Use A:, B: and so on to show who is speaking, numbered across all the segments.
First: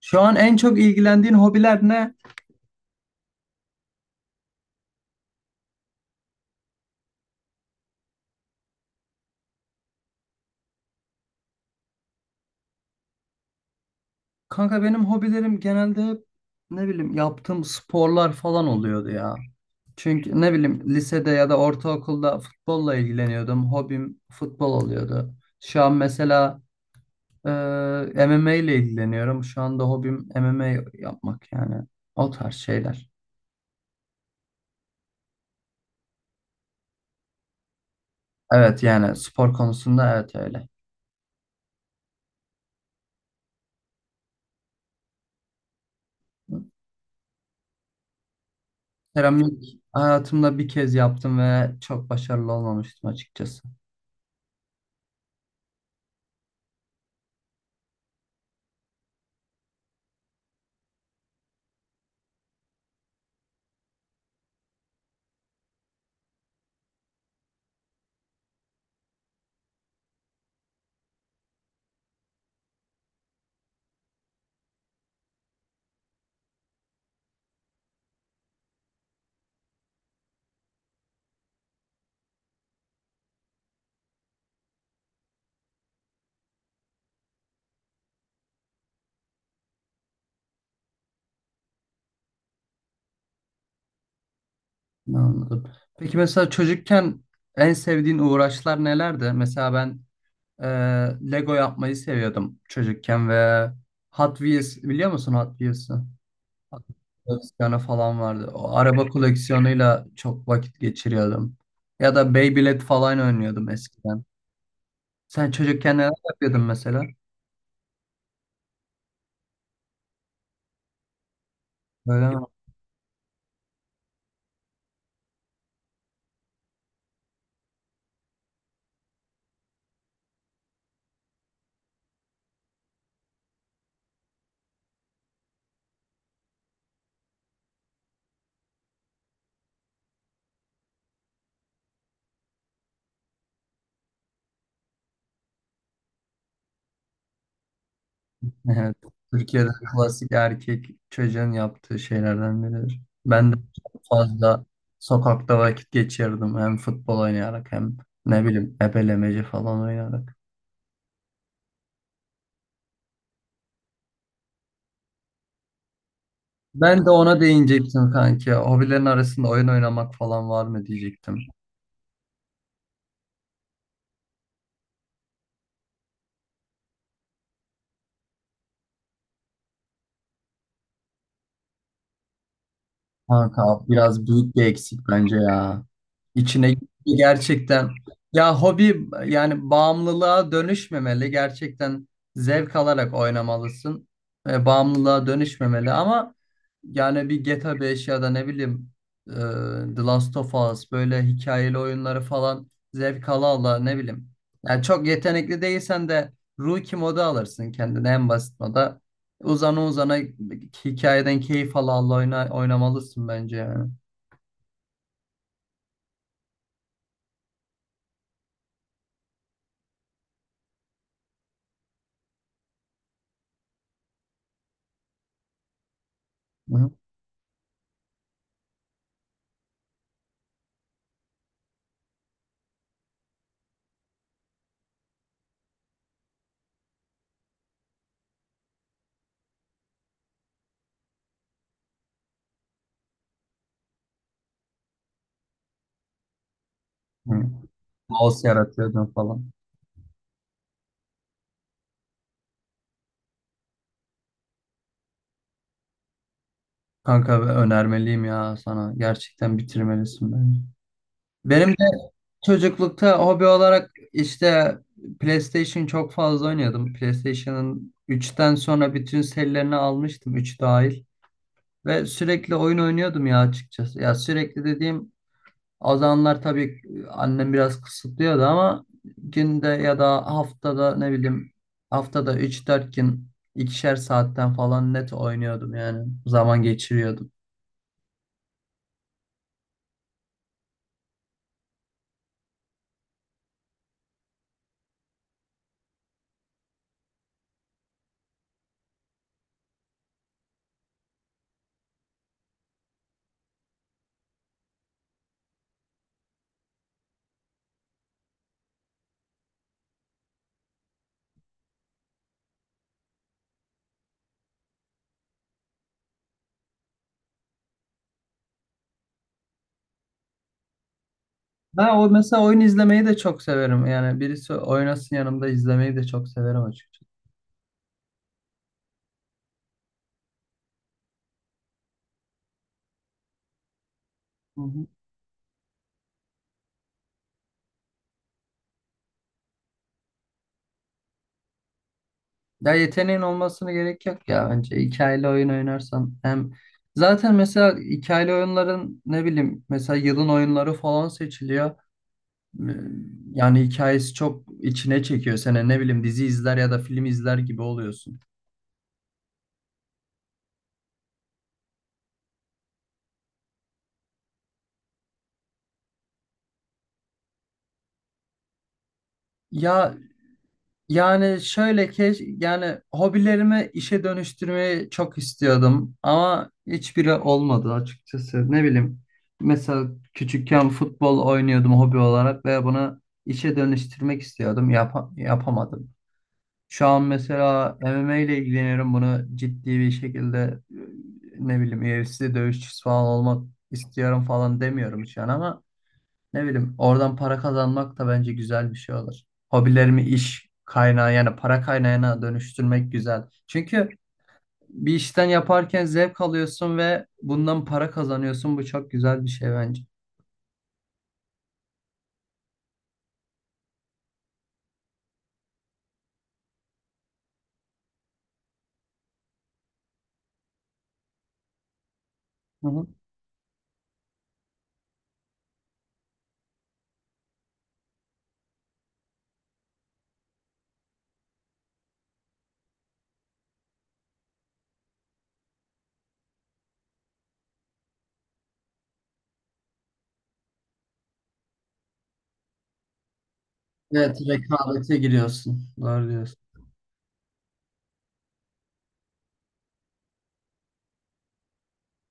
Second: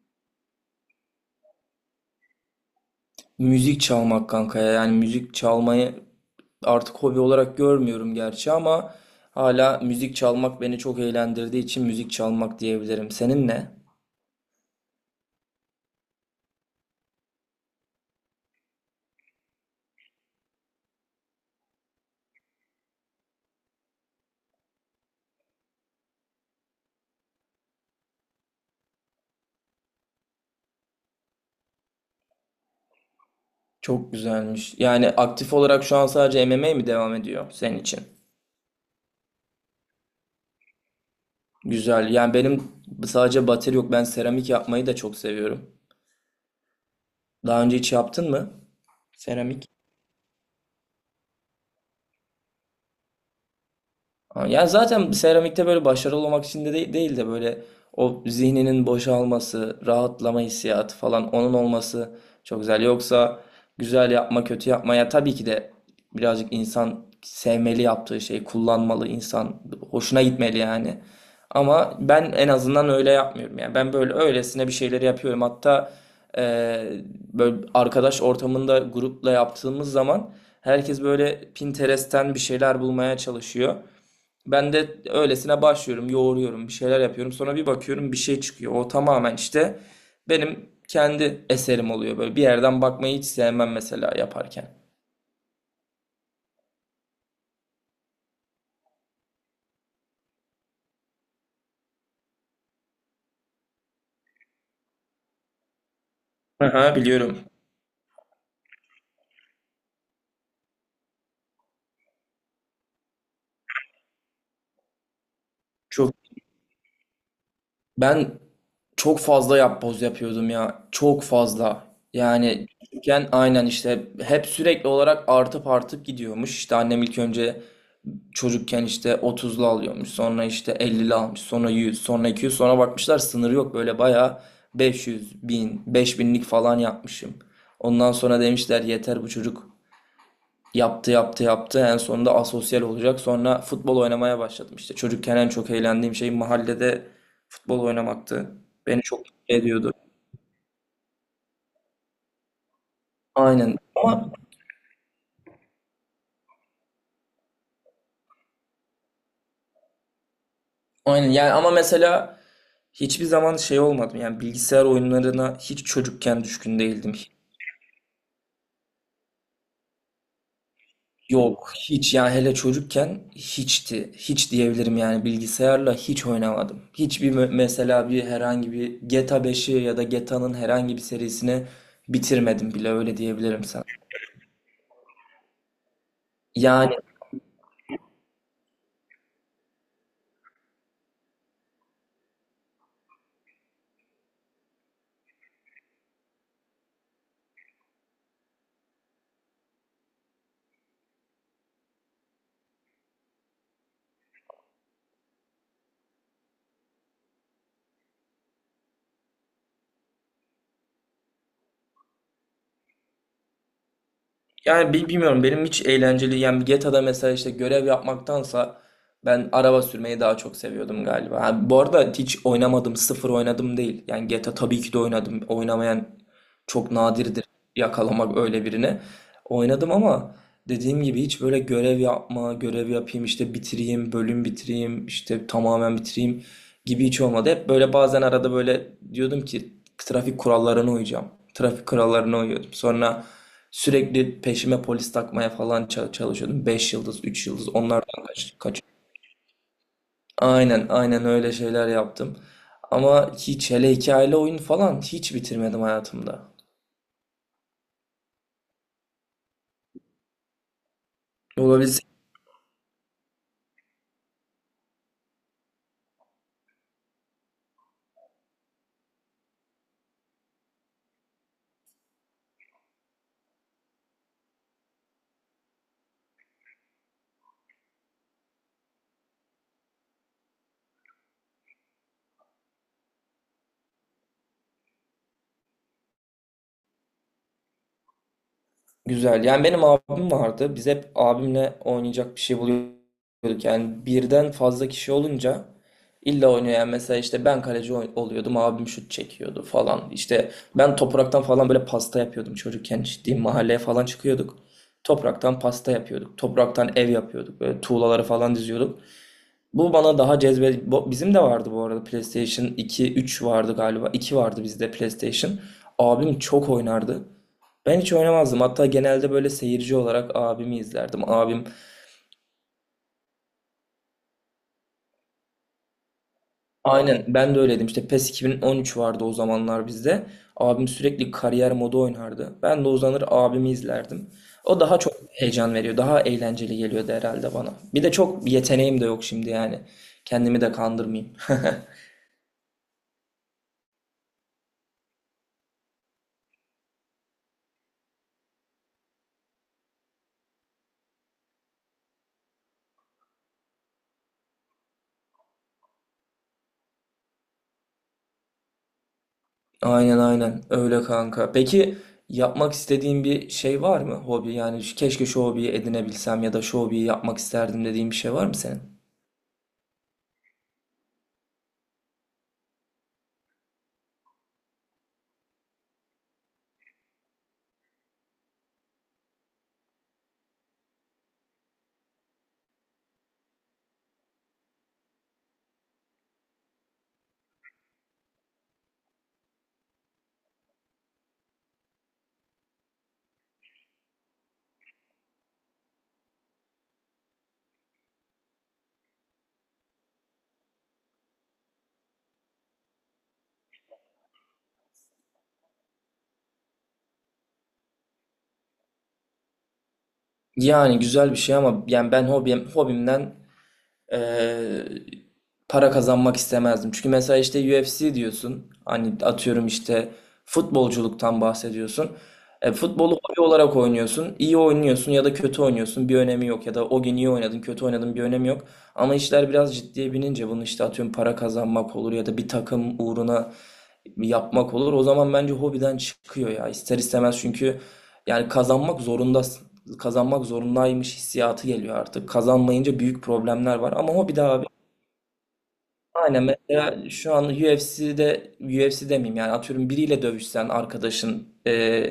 A: Şu an en çok ilgilendiğin hobiler ne?
B: Müzik çalmak kanka ya. Yani müzik çalmayı artık hobi olarak görmüyorum gerçi ama hala müzik çalmak beni çok eğlendirdiği için müzik çalmak diyebilirim. Senin ne?
A: Kanka benim hobilerim genelde hep ne bileyim yaptığım sporlar falan oluyordu ya. Çünkü ne bileyim lisede ya da ortaokulda futbolla ilgileniyordum. Hobim futbol oluyordu. Şu an mesela e, MMA ile ilgileniyorum. Şu anda hobim MMA yapmak yani o tarz şeyler.
B: Çok güzelmiş. Yani aktif olarak şu an sadece M M MMA mi devam ediyor senin için?
A: Evet, yani spor konusunda evet öyle.
B: Güzel. Yani benim sadece bateri yok. Ben seramik yapmayı da çok seviyorum. Daha önce hiç yaptın mı? Seramik.
A: Seramik hayatımda bir kez yaptım ve çok başarılı olmamıştım açıkçası.
B: Ha, ya zaten seramikte böyle başarılı olmak için de değil, değil de böyle o zihninin boşalması, rahatlama hissiyatı falan onun olması çok güzel. Yoksa güzel yapma, kötü yapma ya, tabii ki de birazcık insan sevmeli yaptığı şeyi, kullanmalı insan, hoşuna gitmeli yani. Ama ben en azından öyle yapmıyorum yani. Ben böyle öylesine bir şeyleri yapıyorum. Hatta eee, böyle arkadaş ortamında grupla yaptığımız zaman herkes böyle Pinterest'ten bir şeyler bulmaya çalışıyor. Ben de öylesine başlıyorum, yoğuruyorum, bir şeyler yapıyorum. Sonra bir bakıyorum bir şey çıkıyor. O tamamen işte benim kendi eserim oluyor. Böyle bir yerden bakmayı hiç sevmem mesela yaparken.
A: Anladım. Peki mesela çocukken en sevdiğin uğraşlar nelerdi? Mesela ben e, Lego yapmayı seviyordum çocukken ve Hot Wheels biliyor musun, Hot Wheels'ı? Hot
B: Aha,
A: Wheels
B: biliyorum.
A: koleksiyonu falan vardı. O araba koleksiyonuyla çok vakit geçiriyordum. Ya da Beyblade falan oynuyordum eskiden. Sen çocukken neler
B: Çok
A: yapıyordun mesela?
B: Ben çok fazla yapboz yapıyordum ya. Çok fazla.
A: Böyle mi?
B: Yani küçükken aynen işte hep sürekli olarak artıp artıp gidiyormuş. İşte annem ilk önce çocukken işte 30'lu alıyormuş. Sonra işte 50'li almış. Sonra 100, sonra 200. Sonra bakmışlar sınırı yok. Böyle bayağı 500, 1.000, 5.000'lik falan yapmışım. Ondan sonra demişler yeter bu çocuk. Yaptı yaptı yaptı, en sonunda asosyal olacak. Sonra futbol oynamaya başladım. İşte çocukken en çok eğlendiğim şey mahallede futbol oynamaktı.
A: Evet,
B: Beni çok mutlu
A: Türkiye'de
B: ediyordu.
A: klasik erkek çocuğun yaptığı şeylerden biridir. Ben de
B: Aynen
A: çok
B: ama.
A: fazla sokakta vakit geçirdim. Hem futbol oynayarak hem ne bileyim ebelemeci falan oynayarak.
B: Aynen yani, ama mesela hiçbir zaman şey olmadım, yani bilgisayar oyunlarına hiç çocukken düşkün
A: Ben de
B: değildim.
A: ona değinecektim kanki. Hobilerin arasında oyun oynamak falan var mı diyecektim.
B: Yok, hiç yani, hele çocukken hiçti, hiç diyebilirim yani. Bilgisayarla hiç oynamadım hiçbir, mesela bir, herhangi bir GTA 5'i ya da GTA'nın herhangi bir serisini bitirmedim bile, öyle
A: Kanka
B: diyebilirim sana.
A: biraz büyük bir eksik bence ya. İçine
B: Yani,
A: gitti gerçekten. Ya hobi yani bağımlılığa dönüşmemeli. Gerçekten zevk alarak oynamalısın. Bağımlılığa dönüşmemeli ama yani bir GTA 5 ya da ne bileyim e, The Last of Us, böyle hikayeli oyunları falan zevk ala ala ne bileyim. Yani çok yetenekli değilsen de Rookie modu alırsın kendine, en basit moda. Uzana uzana hikayeden keyif ala ala oynamalısın bence yani.
B: bilmiyorum, benim hiç eğlenceli yani GTA'da mesela işte görev yapmaktansa ben araba sürmeyi daha çok seviyordum galiba. Ha, bu arada hiç oynamadım, sıfır oynadım değil. Yani GTA tabii ki de oynadım. Oynamayan
A: Hı
B: çok nadirdir, yakalamak öyle birini. Oynadım ama dediğim gibi hiç böyle görev yapma, görev yapayım işte bitireyim, bölüm bitireyim, işte tamamen bitireyim gibi hiç olmadı. Hep böyle, bazen arada böyle diyordum ki trafik kurallarına uyacağım. Trafik kurallarına uyuyordum. Sonra sürekli peşime polis takmaya falan çalışıyordum. 5 yıldız,
A: hı.
B: üç yıldız, onlardan
A: Kaos
B: kaçtık.
A: yaratıyordun falan.
B: Aynen aynen, öyle şeyler yaptım. Ama hiç, hele hikayeli oyun falan hiç bitirmedim hayatımda.
A: Kanka ve önermeliyim ya sana. Gerçekten bitirmelisin bence. Benim de
B: Olabilir.
A: çocuklukta hobi olarak işte PlayStation çok fazla oynuyordum. PlayStation'ın 3'ten sonra bütün serilerini almıştım, 3 dahil. Ve sürekli oyun oynuyordum ya açıkçası. Ya, sürekli dediğim, o zamanlar tabii annem biraz kısıtlıyordu ama günde ya da haftada ne bileyim haftada üç dört gün ikişer saatten falan net oynuyordum yani zaman geçiriyordum.
B: Güzel. Yani benim abim vardı. Biz hep abimle oynayacak bir şey buluyorduk. Yani birden fazla kişi olunca illa oynuyor. Yani mesela işte ben kaleci oluyordum. Abim şut çekiyordu falan. İşte ben topraktan falan böyle pasta yapıyordum çocukken. Ciddi, mahalleye falan çıkıyorduk. Topraktan pasta yapıyorduk. Topraktan ev yapıyorduk. Böyle tuğlaları falan diziyorduk. Bu bana daha cezbe... bu- Bizim de vardı bu arada, PlayStation 2 3 vardı galiba. İki vardı bizde PlayStation. Abim çok oynardı. Ben hiç oynamazdım. Hatta genelde böyle seyirci olarak abimi izlerdim. Abim,
A: Ben o mesela oyun izlemeyi de çok severim. Yani birisi oynasın yanımda, izlemeyi de çok severim açıkçası.
B: aynen, ben de öyleydim. İşte PES 2013 vardı o zamanlar bizde. Abim sürekli kariyer modu oynardı. Ben de uzanır abimi izlerdim.
A: Hı
B: O
A: hı.
B: daha çok heyecan veriyor. Daha eğlenceli geliyordu herhalde bana. Bir de çok yeteneğim de yok şimdi yani. Kendimi de kandırmayayım.
A: Ya yeteneğin olmasına gerek yok ya bence. Hikayeli oyun oynarsan hem zaten mesela hikayeli oyunların ne bileyim mesela yılın oyunları falan seçiliyor. Ee, Yani hikayesi çok içine çekiyor seni. Ne bileyim dizi izler ya da film izler gibi oluyorsun.
B: Aynen aynen öyle kanka. Peki yapmak istediğin bir şey var mı? Hobi yani, keşke şu hobiyi edinebilsem ya da şu hobiyi yapmak isterdim dediğin bir şey var mı senin?
A: Ya yani şöyle ki, yani hobilerimi işe dönüştürmeyi çok istiyordum ama hiçbiri olmadı açıkçası. Ne bileyim mesela küçükken futbol oynuyordum hobi olarak ve bunu işe dönüştürmek istiyordum. Yapamadım. Şu an mesela MMA ile ilgileniyorum. Bunu ciddi bir şekilde ne bileyim UFC dövüşçüsü falan olmak istiyorum falan demiyorum şu an ama ne bileyim oradan para kazanmak da bence güzel bir şey olur. Hobilerimi iş kaynağı, yani para kaynağına dönüştürmek güzel. Çünkü bir işten yaparken zevk alıyorsun ve bundan para kazanıyorsun. Bu çok güzel bir şey bence.
B: Yani güzel bir şey ama yani ben hobim, hobimden, eee, para kazanmak istemezdim. Çünkü mesela işte UFC diyorsun. Hani atıyorum işte futbolculuktan bahsediyorsun.
A: Hı
B: E,
A: hı.
B: futbolu hobi olarak oynuyorsun. İyi oynuyorsun ya da kötü oynuyorsun, bir önemi yok. Ya da o gün iyi oynadın, kötü oynadın, bir önemi yok. Ama işler biraz ciddiye binince bunu işte atıyorum para kazanmak olur ya da bir takım uğruna yapmak olur. O zaman bence hobiden çıkıyor ya. İster istemez, çünkü yani kazanmak zorundasın, kazanmak zorundaymış hissiyatı geliyor artık. Kazanmayınca büyük problemler var. Ama
A: Evet,
B: o bir daha abi.
A: rekabete giriyorsun. Doğru diyorsun.
B: Aynen, mesela şu an UFC'de, UFC demeyeyim yani, atıyorum biriyle dövüşsen, arkadaşın,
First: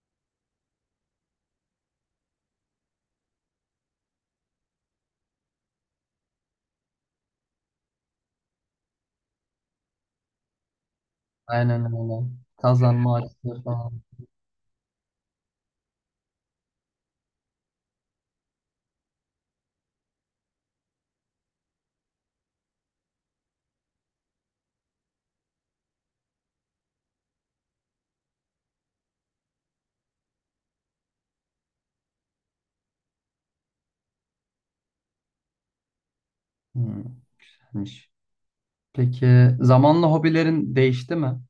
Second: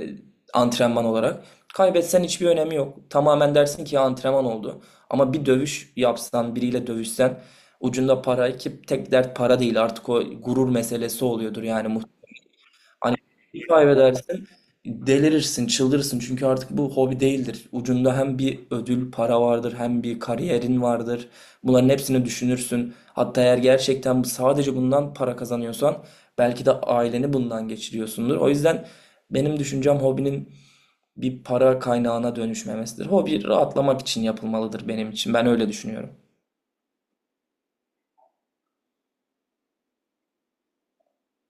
B: antrenman olarak kaybetsen hiçbir önemi yok. Tamamen dersin ki ya, antrenman oldu. Ama bir dövüş yapsan, biriyle dövüşsen, ucunda para, ki tek dert para değil artık, o gurur meselesi oluyordur
A: Aynen
B: yani.
A: öyle. Kazanma
B: Hani bir
A: açısı
B: şey
A: falan.
B: kaybedersin, delirirsin, çıldırırsın. Çünkü artık bu hobi değildir. Ucunda hem bir ödül, para vardır, hem bir kariyerin vardır. Bunların hepsini düşünürsün. Hatta eğer gerçekten sadece bundan para kazanıyorsan, belki de aileni bundan geçiriyorsundur. O yüzden benim düşüncem hobinin bir para kaynağına dönüşmemesidir. Hobi rahatlamak için yapılmalıdır benim için. Ben öyle düşünüyorum.
A: Hmm. Peki zamanla hobilerin değişti mi?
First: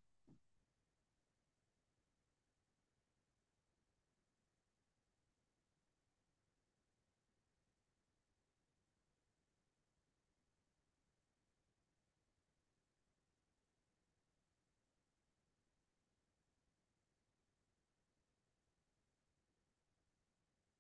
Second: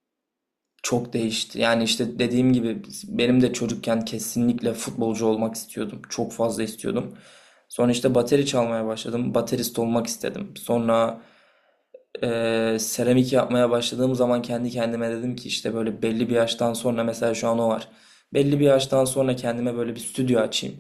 B: Çok değişti. Yani işte dediğim gibi benim de çocukken kesinlikle futbolcu olmak istiyordum. Çok fazla istiyordum. Sonra işte bateri çalmaya başladım. Baterist olmak istedim. Sonra seramik yapmaya başladığım zaman kendi kendime dedim ki işte böyle belli bir yaştan sonra, mesela şu an o var. Belli bir yaştan sonra kendime böyle bir stüdyo açayım.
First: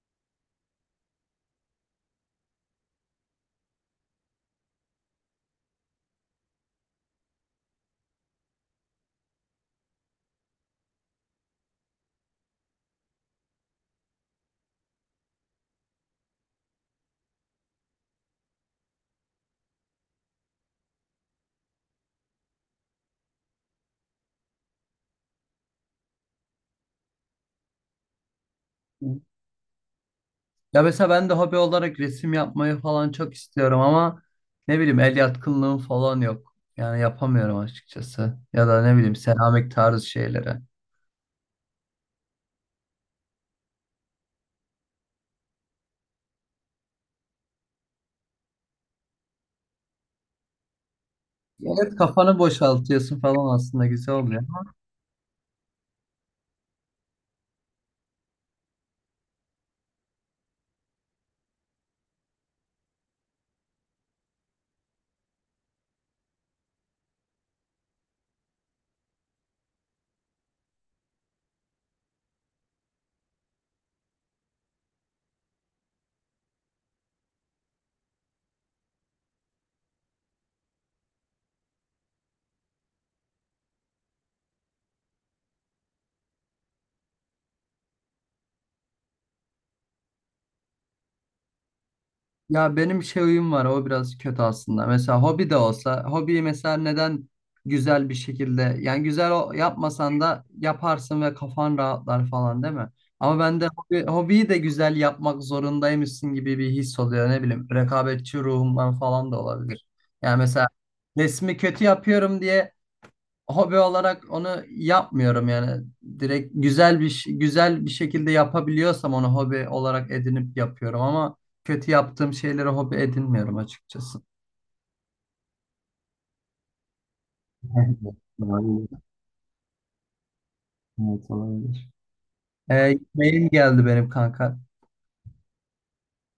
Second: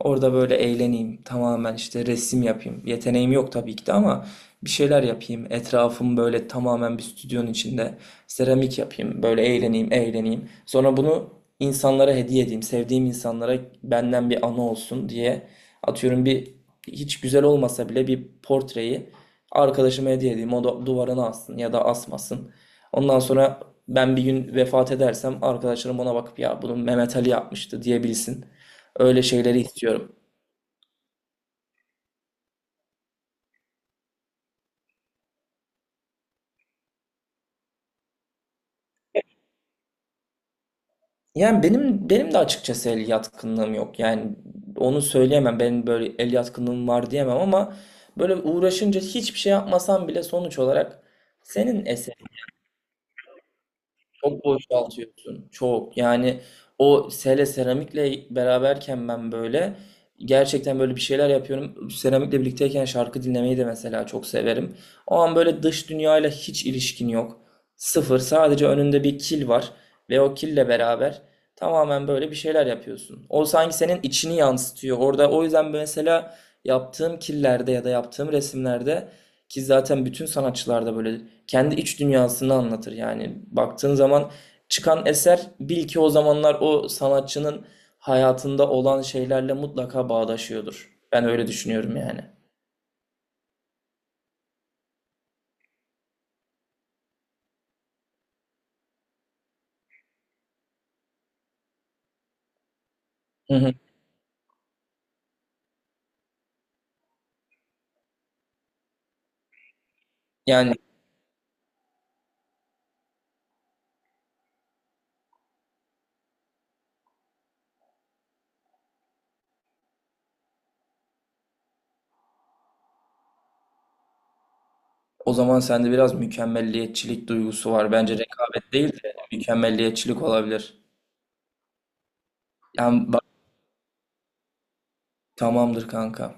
B: Orada böyle eğleneyim. Tamamen işte resim yapayım. Yeteneğim yok tabii ki de ama bir şeyler yapayım. Etrafım böyle tamamen bir stüdyonun içinde. Seramik yapayım. Böyle eğleneyim, eğleneyim. Sonra bunu insanlara hediye edeyim. Sevdiğim insanlara benden bir anı olsun diye atıyorum bir, hiç güzel olmasa bile, bir portreyi arkadaşıma hediye edeyim. O da duvarına assın ya da asmasın. Ondan sonra ben bir gün vefat edersem arkadaşlarım ona bakıp ya bunu Mehmet Ali yapmıştı diyebilsin. Öyle şeyleri istiyorum.
A: Ya mesela ben de hobi olarak resim yapmayı falan çok istiyorum ama ne bileyim el yatkınlığım falan yok. Yani yapamıyorum açıkçası. Ya da ne bileyim seramik tarzı şeylere.
B: Yani benim de açıkçası el yatkınlığım yok. Yani onu söyleyemem. Benim böyle el yatkınlığım var diyemem ama böyle uğraşınca hiçbir şey yapmasam bile sonuç olarak senin
A: Evet,
B: eserin.
A: kafanı boşaltıyorsun falan, aslında güzel oluyor.
B: Çok boşaltıyorsun. Çok. Yani o, hele seramikle beraberken ben böyle gerçekten böyle bir şeyler yapıyorum. Seramikle birlikteyken şarkı dinlemeyi de mesela çok severim. O an böyle dış dünyayla hiç ilişkin yok. Sıfır. Sadece önünde bir kil var ve o kille beraber tamamen böyle bir şeyler yapıyorsun. O sanki senin içini yansıtıyor. Orada, o yüzden mesela yaptığım killerde ya da yaptığım resimlerde, ki zaten bütün sanatçılarda böyle kendi iç dünyasını anlatır yani. Baktığın zaman çıkan eser, bil ki o zamanlar o sanatçının hayatında olan şeylerle mutlaka bağdaşıyordur. Ben öyle düşünüyorum yani.
A: Ya benim şey huyum var, o biraz kötü aslında. Mesela hobi de olsa hobiyi mesela neden güzel bir şekilde, yani yapmasan da yaparsın ve kafan rahatlar falan değil mi? Ama
B: Hı
A: ben de
B: hı.
A: hobiyi de güzel yapmak zorundaymışsın gibi bir his oluyor, ne bileyim rekabetçi ruhumdan falan da olabilir. Yani mesela
B: Yani
A: resmi kötü yapıyorum diye hobi olarak onu yapmıyorum yani. Direkt güzel güzel bir şekilde yapabiliyorsam onu hobi olarak edinip yapıyorum ama kötü yaptığım şeyleri hobi edinmiyorum açıkçası.
B: o zaman sende biraz mükemmelliyetçilik duygusu var.
A: Evet,
B: Bence rekabet
A: olabilir.
B: değil de mükemmelliyetçilik olabilir.
A: Evet, olabilir.
B: Yani bak,
A: Mail geldi benim kanka.
B: tamamdır kanka.